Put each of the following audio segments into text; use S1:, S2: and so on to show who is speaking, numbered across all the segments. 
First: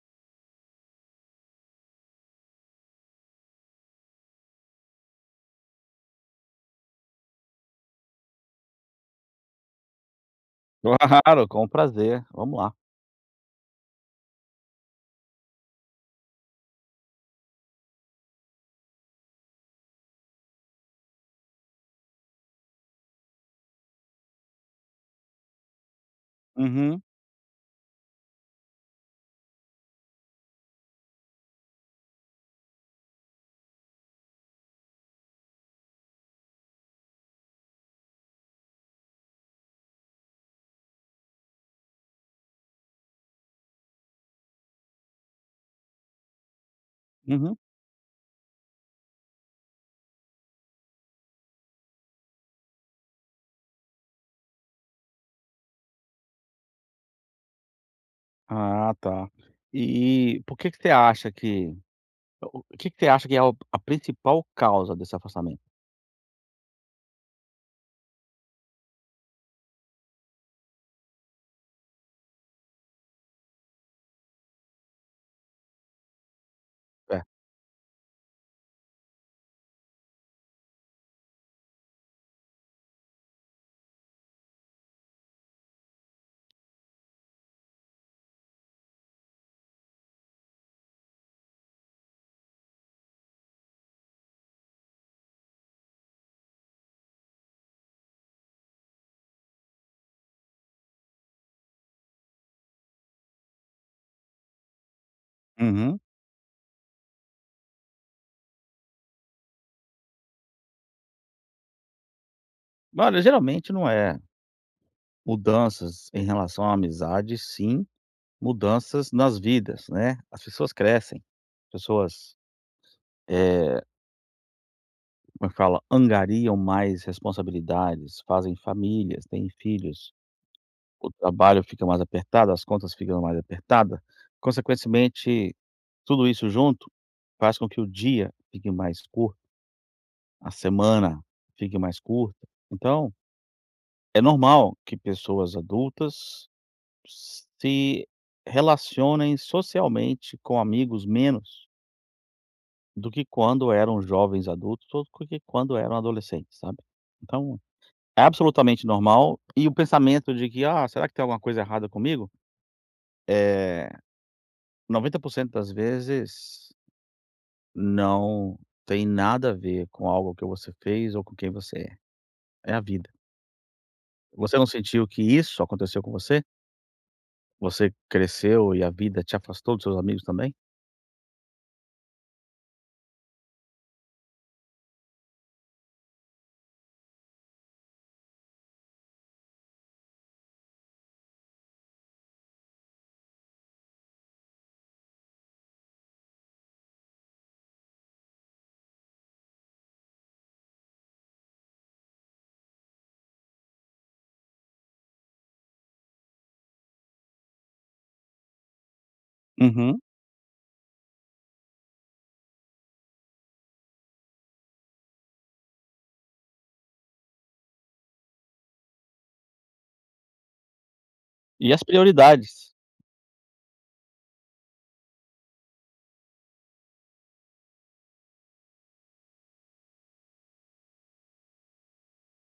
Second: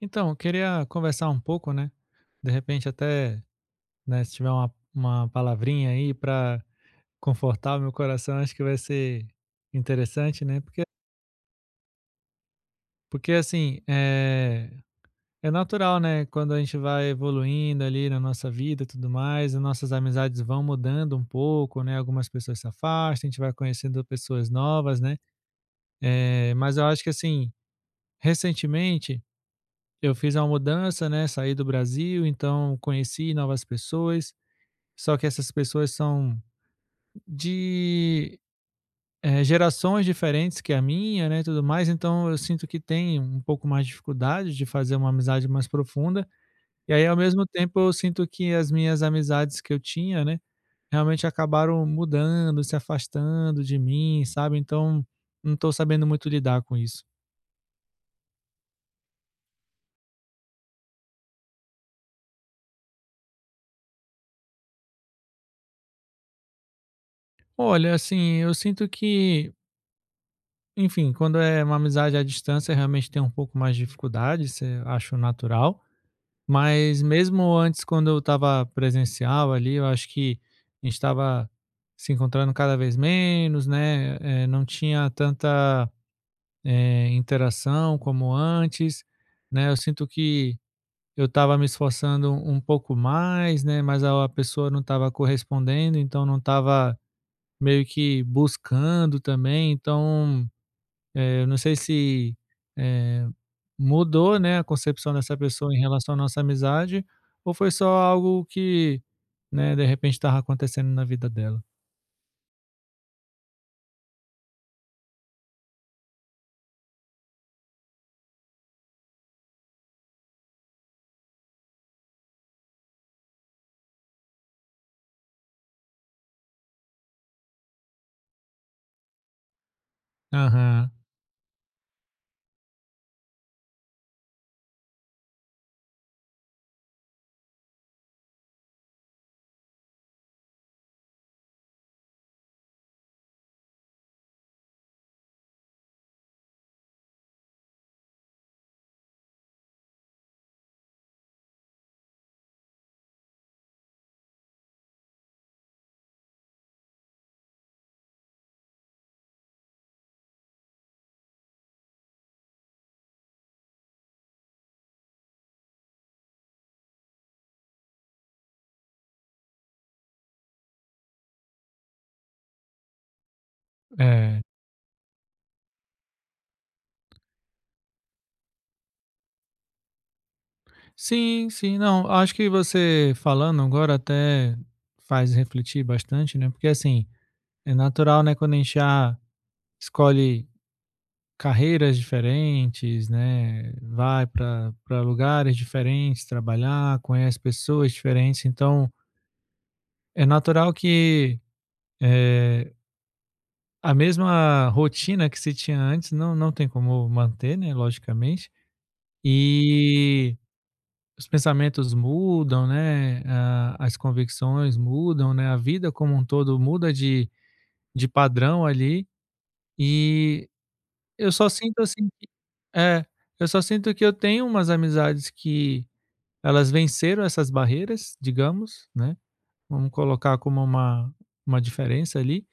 S1: Então, eu queria conversar um pouco, né? De repente, até, né, se tiver uma palavrinha aí para confortar o meu coração, acho que vai ser interessante, né? Porque,
S2: Claro, com prazer. Vamos lá.
S1: porque assim, é, é natural, né? Quando a gente vai evoluindo ali na nossa vida e tudo mais, as nossas amizades vão mudando um pouco, né? Algumas pessoas se afastam, a gente vai conhecendo pessoas novas, né? É, mas eu
S2: Uhum,
S1: acho que, assim, recentemente. Eu fiz uma mudança, né, saí do Brasil, então conheci novas pessoas, só que essas pessoas são de, gerações diferentes que a minha, né, tudo mais, então eu sinto que tem um pouco mais de dificuldade de fazer uma amizade mais profunda, e aí ao mesmo
S2: uhum.
S1: tempo eu sinto que as minhas amizades que eu tinha, né, realmente acabaram mudando, se afastando de mim, sabe, então não estou sabendo muito lidar com isso.
S2: Ah, tá. E por que que você acha que O que que você acha que é o a principal causa desse afastamento?
S1: Olha, assim, eu sinto que enfim, quando é uma amizade à distância, realmente tem um pouco mais de dificuldade, isso eu acho natural. Mas
S2: É.
S1: mesmo antes, quando eu estava presencial ali, eu acho que a gente estava se encontrando cada vez menos, né? Não tinha tanta interação como antes, né? Eu sinto que eu estava me esforçando um pouco mais, né? Mas a pessoa não estava correspondendo, então não estava meio que buscando também, então eu não sei se, eh, mudou, né, a concepção dessa pessoa em
S2: Uhum.
S1: relação à nossa amizade, ou foi só algo que, né, de repente estava acontecendo na vida dela.
S2: Olha, geralmente não é mudanças em relação à amizade, sim mudanças nas vidas, né. As pessoas crescem, pessoas, eh, como é que fala? Angariam mais responsabilidades, fazem famílias, têm filhos.
S1: Aham,
S2: O trabalho fica mais apertado, as contas ficam mais apertada, consequentemente, tudo isso junto faz com que o dia fique mais curto, a semana fique mais curta. Então, é normal que pessoas adultas se relacionem socialmente com amigos menos do que quando eram jovens adultos ou do que quando eram adolescentes, sabe. Então, é absolutamente normal e o pensamento de que: "Ah, será que tem alguma coisa errada comigo?", é 90% das vezes não tem nada a ver com algo que você fez ou com quem você é. É a vida.
S1: é.
S2: Você não sentiu que isso aconteceu com você? Você cresceu e a vida te afastou dos seus amigos também?
S1: Sim, sim. Não, acho que você falando agora até faz refletir bastante, né, porque assim, é natural, né, quando a gente já escolhe carreiras diferentes, né, vai para lugares diferentes trabalhar, conhece pessoas diferentes, então é natural que, eh, a mesma rotina que se tinha antes não tem como manter, né, logicamente,
S2: Uhum.
S1: e os pensamentos mudam, né, a as convicções mudam, né, a vida como um todo muda de padrão ali, e eu só
S2: E
S1: sinto
S2: as
S1: assim que
S2: prioridades?
S1: é, eu só sinto que eu tenho umas amizades que elas venceram essas barreiras, digamos, né, vamos colocar como uma diferença ali,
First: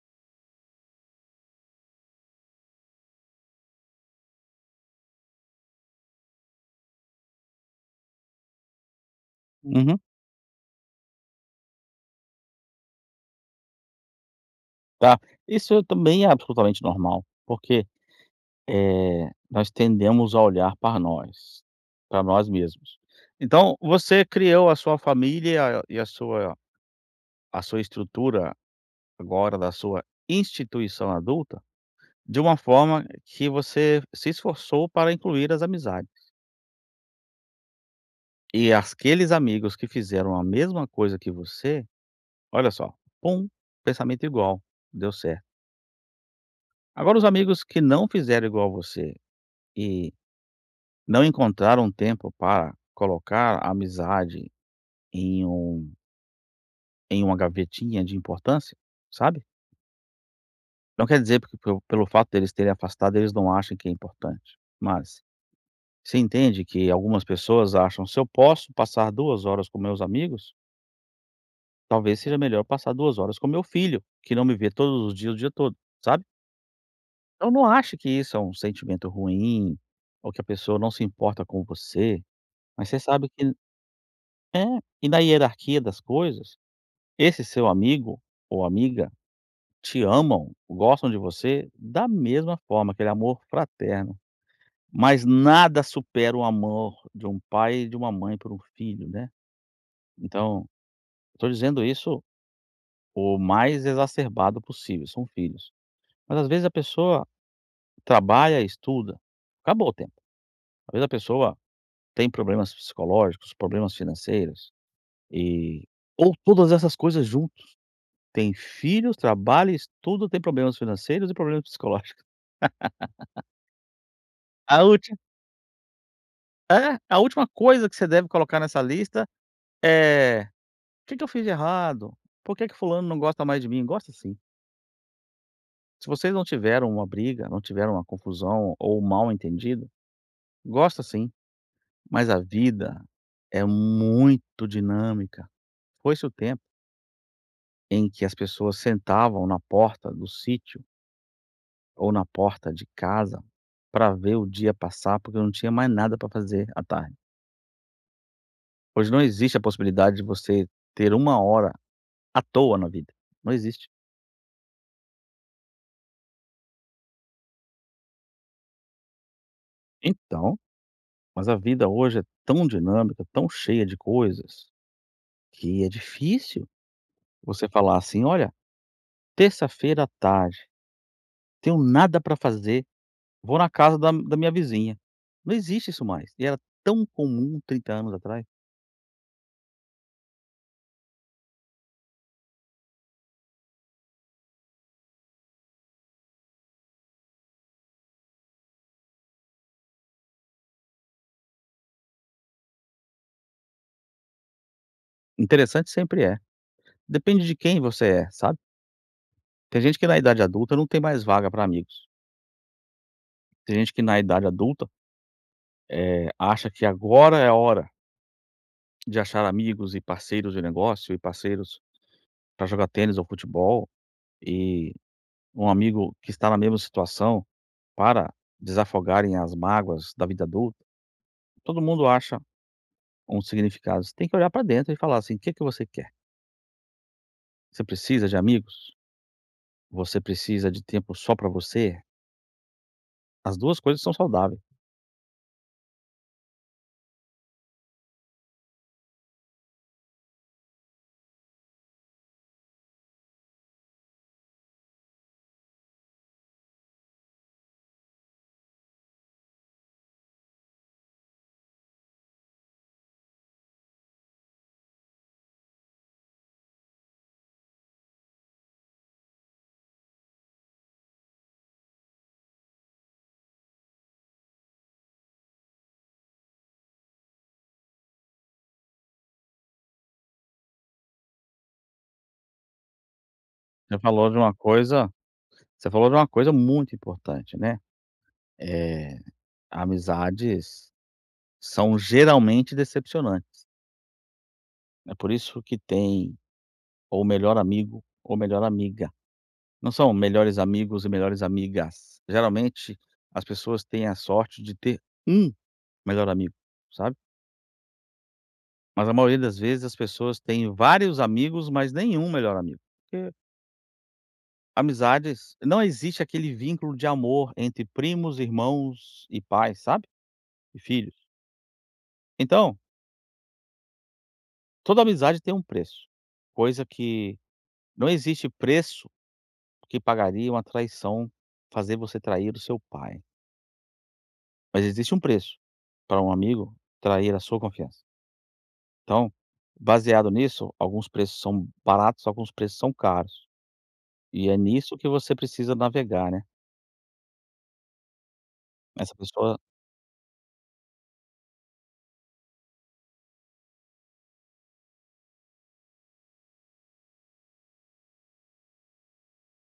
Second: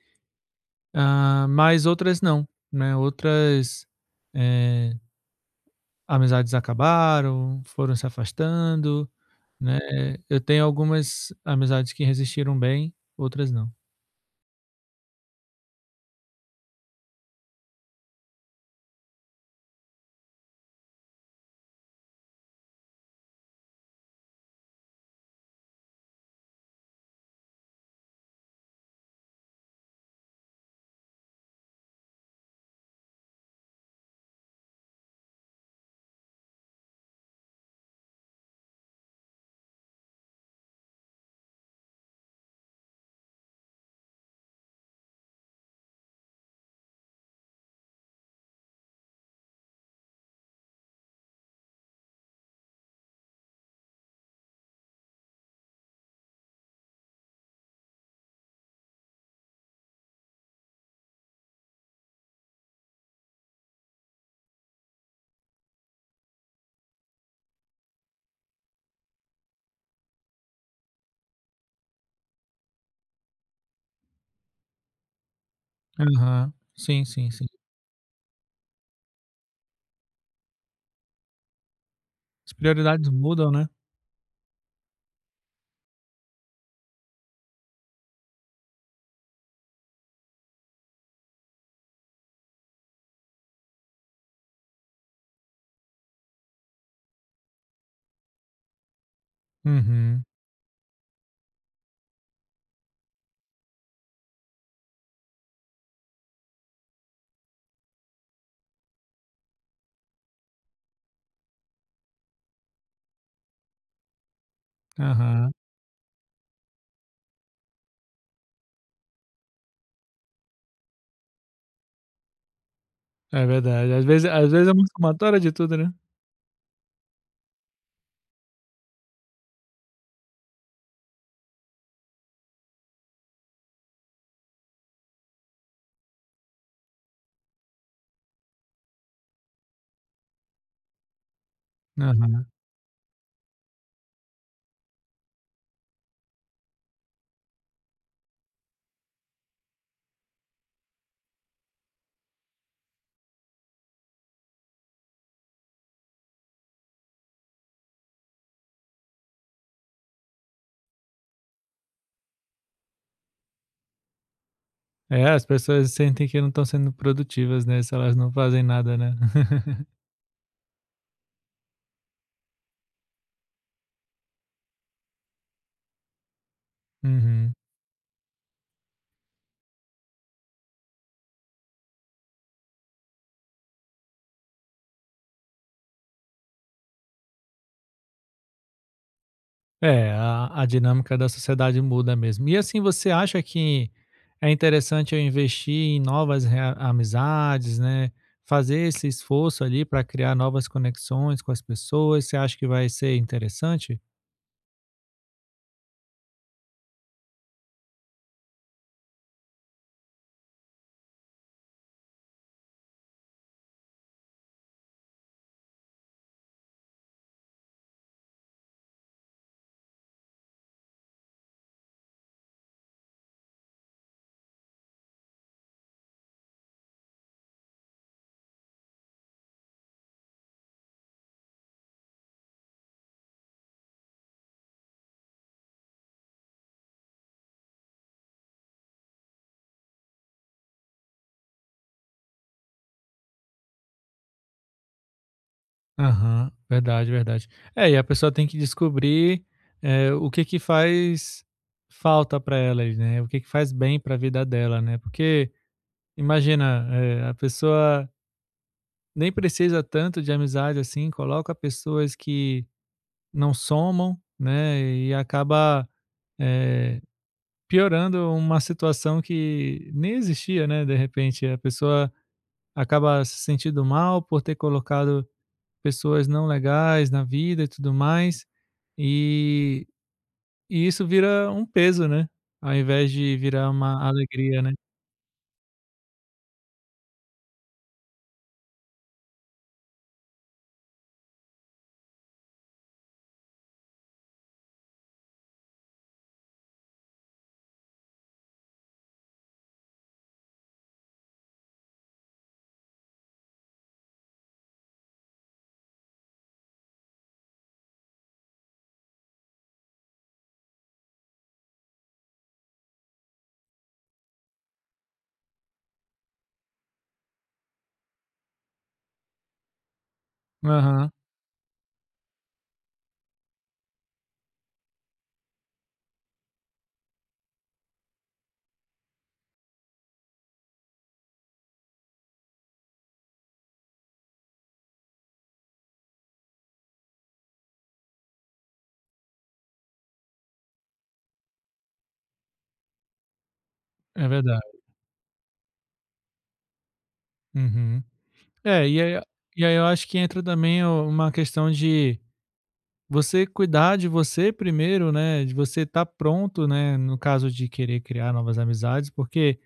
S1: ah, mas outras não, né, outras, eh, amizades acabaram, foram se afastando, né.
S2: Uhum.
S1: Eu tenho algumas amizades que resistiram bem, outras não.
S2: Tá. Isso é também é absolutamente normal, porque, nós tendemos a olhar para nós mesmos. Então, você criou a sua família e a sua estrutura agora da sua instituição adulta, de uma forma que você se esforçou para incluir as amizades. E aqueles amigos que fizeram a mesma coisa que você, olha só, pum, pensamento igual, deu certo. Agora os amigos que não fizeram igual a você e não encontraram tempo para colocar a amizade em um em uma gavetinha de importância, sabe? Não quer dizer porque pelo fato deles terem afastado, eles não acham que é importante, mas você entende que algumas pessoas acham, se eu posso passar 2 horas com meus amigos, talvez seja melhor passar 2 horas com meu filho, que não me vê todos os dias, o dia todo, sabe.
S1: Aham. Sim, sim, sim.
S2: Então não acho que isso é um sentimento ruim, ou que a pessoa não se importa com você,
S1: As
S2: mas você
S1: prioridades
S2: sabe
S1: mudam,
S2: que
S1: né.
S2: é, e na hierarquia das coisas, esse seu amigo ou amiga te amam, gostam de você da mesma forma, aquele amor fraterno, mas nada supera o amor de um pai e de uma mãe por um filho, né.
S1: Uhum.
S2: Então, estou dizendo isso o mais exacerbado possível, são filhos. Mas às vezes a pessoa trabalha, estuda, acabou o tempo. Às vezes a pessoa tem problemas psicológicos, problemas financeiros
S1: Aham.
S2: e ou todas essas coisas junto. Tem filhos, trabalha, estuda, tem problemas financeiros e problemas psicológicos.
S1: É verdade. Às vezes é
S2: A
S1: uma
S2: última
S1: somatória de tudo, né.
S2: a última coisa que você deve colocar nessa lista é: "O que que eu fiz de errado? Por que que fulano não gosta mais de mim?". Gosta sim. Se vocês não tiveram uma briga, não tiveram uma confusão ou um mal entendido. Gosto sim, mas a
S1: Aham.
S2: vida é muito dinâmica. Foi-se o tempo em que as pessoas sentavam na porta do sítio ou na porta de casa para ver o dia passar, porque não tinha mais nada para fazer à tarde. Hoje não existe a possibilidade de você ter uma hora à toa na vida, não existe.
S1: É, as pessoas sentem que não estão sendo produtivas, né, se elas não fazem nada, né.
S2: Então, mas a vida hoje é tão dinâmica, tão cheia de coisas, que é difícil
S1: Uhum.
S2: você falar assim: "Olha, terça-feira à tarde, tenho nada para fazer". Vou na casa da minha vizinha. Não existe isso mais, e era tão comum 30 anos atrás.
S1: É, a dinâmica da sociedade muda mesmo. E assim, você acha que é interessante eu investir em novas rea amizades, né, fazer esse esforço ali para criar novas conexões com as pessoas, você acha que vai ser interessante?
S2: Interessante sempre é. Depende de quem você é, sabe. Tem gente que na idade adulta não tem mais vaga para amigos. Tem gente que na idade adulta, acha que agora é a hora de achar amigos e parceiros de negócio e parceiros para jogar tênis ou futebol, e um amigo que está na mesma situação para desafogarem as mágoas da vida adulta. Todo mundo acha um significado. Você tem que olhar para dentro e falar assim: "O que que você quer?" Você precisa de amigos? Você precisa de tempo só pra você? As 2 coisas são saudáveis.
S1: Aham, verdade, verdade. É, e a pessoa tem que descobrir, o que que faz falta para ela ali, né, o que que faz bem para a vida dela, né, porque imagina, a pessoa nem precisa tanto de amizade, assim, coloca pessoas que não somam, né, e acaba, eh, piorando uma situação que nem existia, né, de repente. A pessoa acaba se sentindo mal por ter colocado pessoas não legais na vida e tudo mais, e e isso vira um peso, né, ao invés de virar
S2: Você
S1: uma
S2: falou de uma
S1: alegria, né.
S2: coisa Você falou de uma coisa muito importante, né, eh, amizades são geralmente decepcionantes. É por isso que tem ou melhor amigo ou melhor amiga. Não são melhores amigos e melhores amigas. Geralmente, as pessoas têm a sorte de ter um melhor amigo, sabe. Mas a maioria das vezes as pessoas têm vários amigos, mas nenhum melhor amigo, porque amizades não existe aquele vínculo de amor entre primos, irmãos e pais, sabe? E
S1: Aham,
S2: filhos. Então, toda amizade tem um preço, coisa que não existe preço que pagaria uma traição fazer você trair o seu pai, mas existe um preço para um amigo trair a sua confiança. Então, baseado nisso, alguns preços são baratos, alguns preços são caros,
S1: é
S2: e é
S1: verdade.
S2: nisso que você precisa navegar, né.
S1: Uhum. É,
S2: Essa pessoa.
S1: e aí eu acho que entra também o uma questão de você cuidar de você primeiro, né, de você estar pronto, né, no caso de querer criar novas amizades, porque,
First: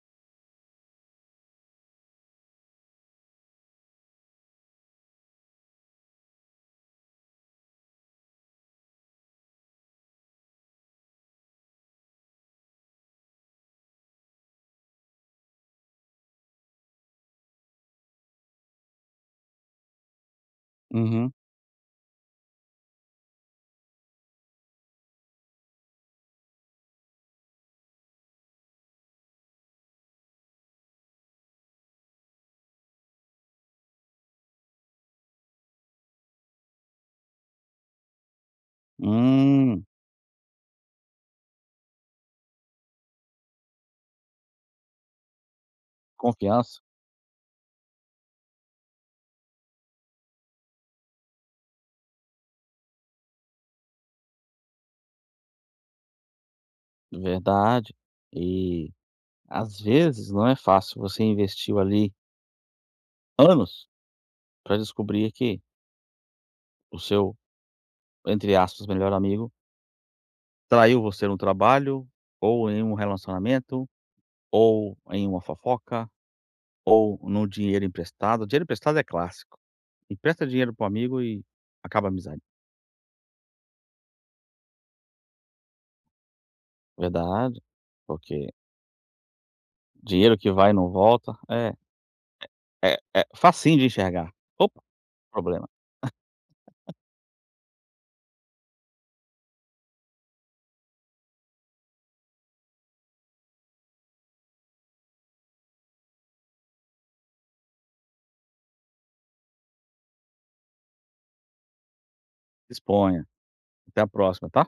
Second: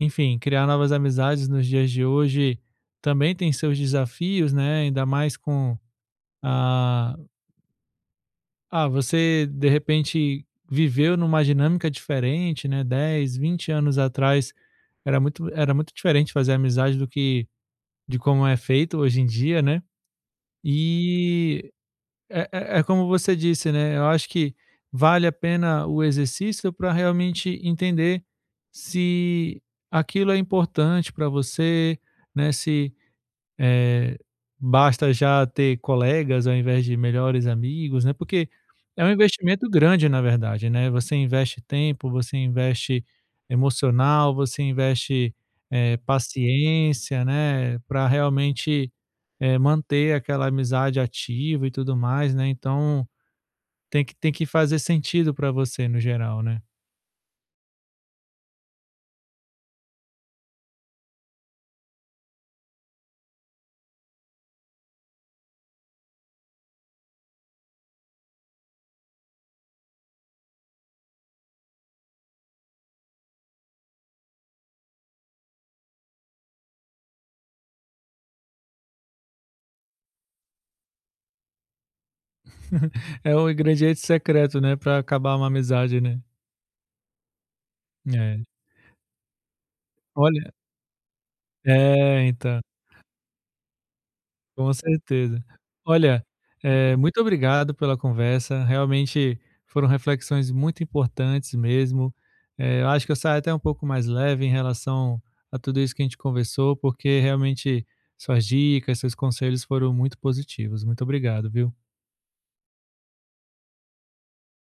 S1: enfim, criar novas amizades nos dias de hoje também tem seus desafios, né, ainda mais com a ah, você de repente viveu numa dinâmica diferente, né, 10, 20 anos atrás era muito diferente fazer amizade do que de como é feito hoje em dia, né,
S2: Uhum.
S1: e é como você disse, né, eu acho que vale a pena o exercício para realmente entender se aquilo é importante para você, né, se eh, basta já ter colegas ao invés de melhores amigos, né, porque é um investimento
S2: Hum.
S1: grande, na verdade, né, você investe tempo, você investe emocional, você investe,
S2: Confiança.
S1: paciência, né, para realmente, manter aquela amizade ativa e tudo mais, né, então tem que fazer sentido para você no geral, né.
S2: Verdade. E, às vezes, não é fácil. Você investiu ali anos para descobrir que o seu, entre aspas, melhor amigo traiu você no trabalho, ou em um relacionamento, ou em uma fofoca, ou no dinheiro emprestado. Dinheiro emprestado é clássico. Empresta dinheiro pro amigo e acaba a amizade.
S1: É o ingrediente secreto, né, para acabar uma amizade, né.
S2: Verdade,
S1: É.
S2: porque dinheiro
S1: Olha
S2: que vai e não volta é
S1: é, então.
S2: é é facinho de enxergar.
S1: Com
S2: Opa,
S1: certeza.
S2: problema.
S1: Olha, muito obrigado pela conversa. Realmente foram reflexões muito importantes mesmo. Eu acho que eu saio até um pouco mais leve em relação a tudo isso que a gente conversou, porque realmente suas dicas, seus conselhos foram muito positivos. Muito obrigado, viu?
S2: Disponha. Até a próxima, tá?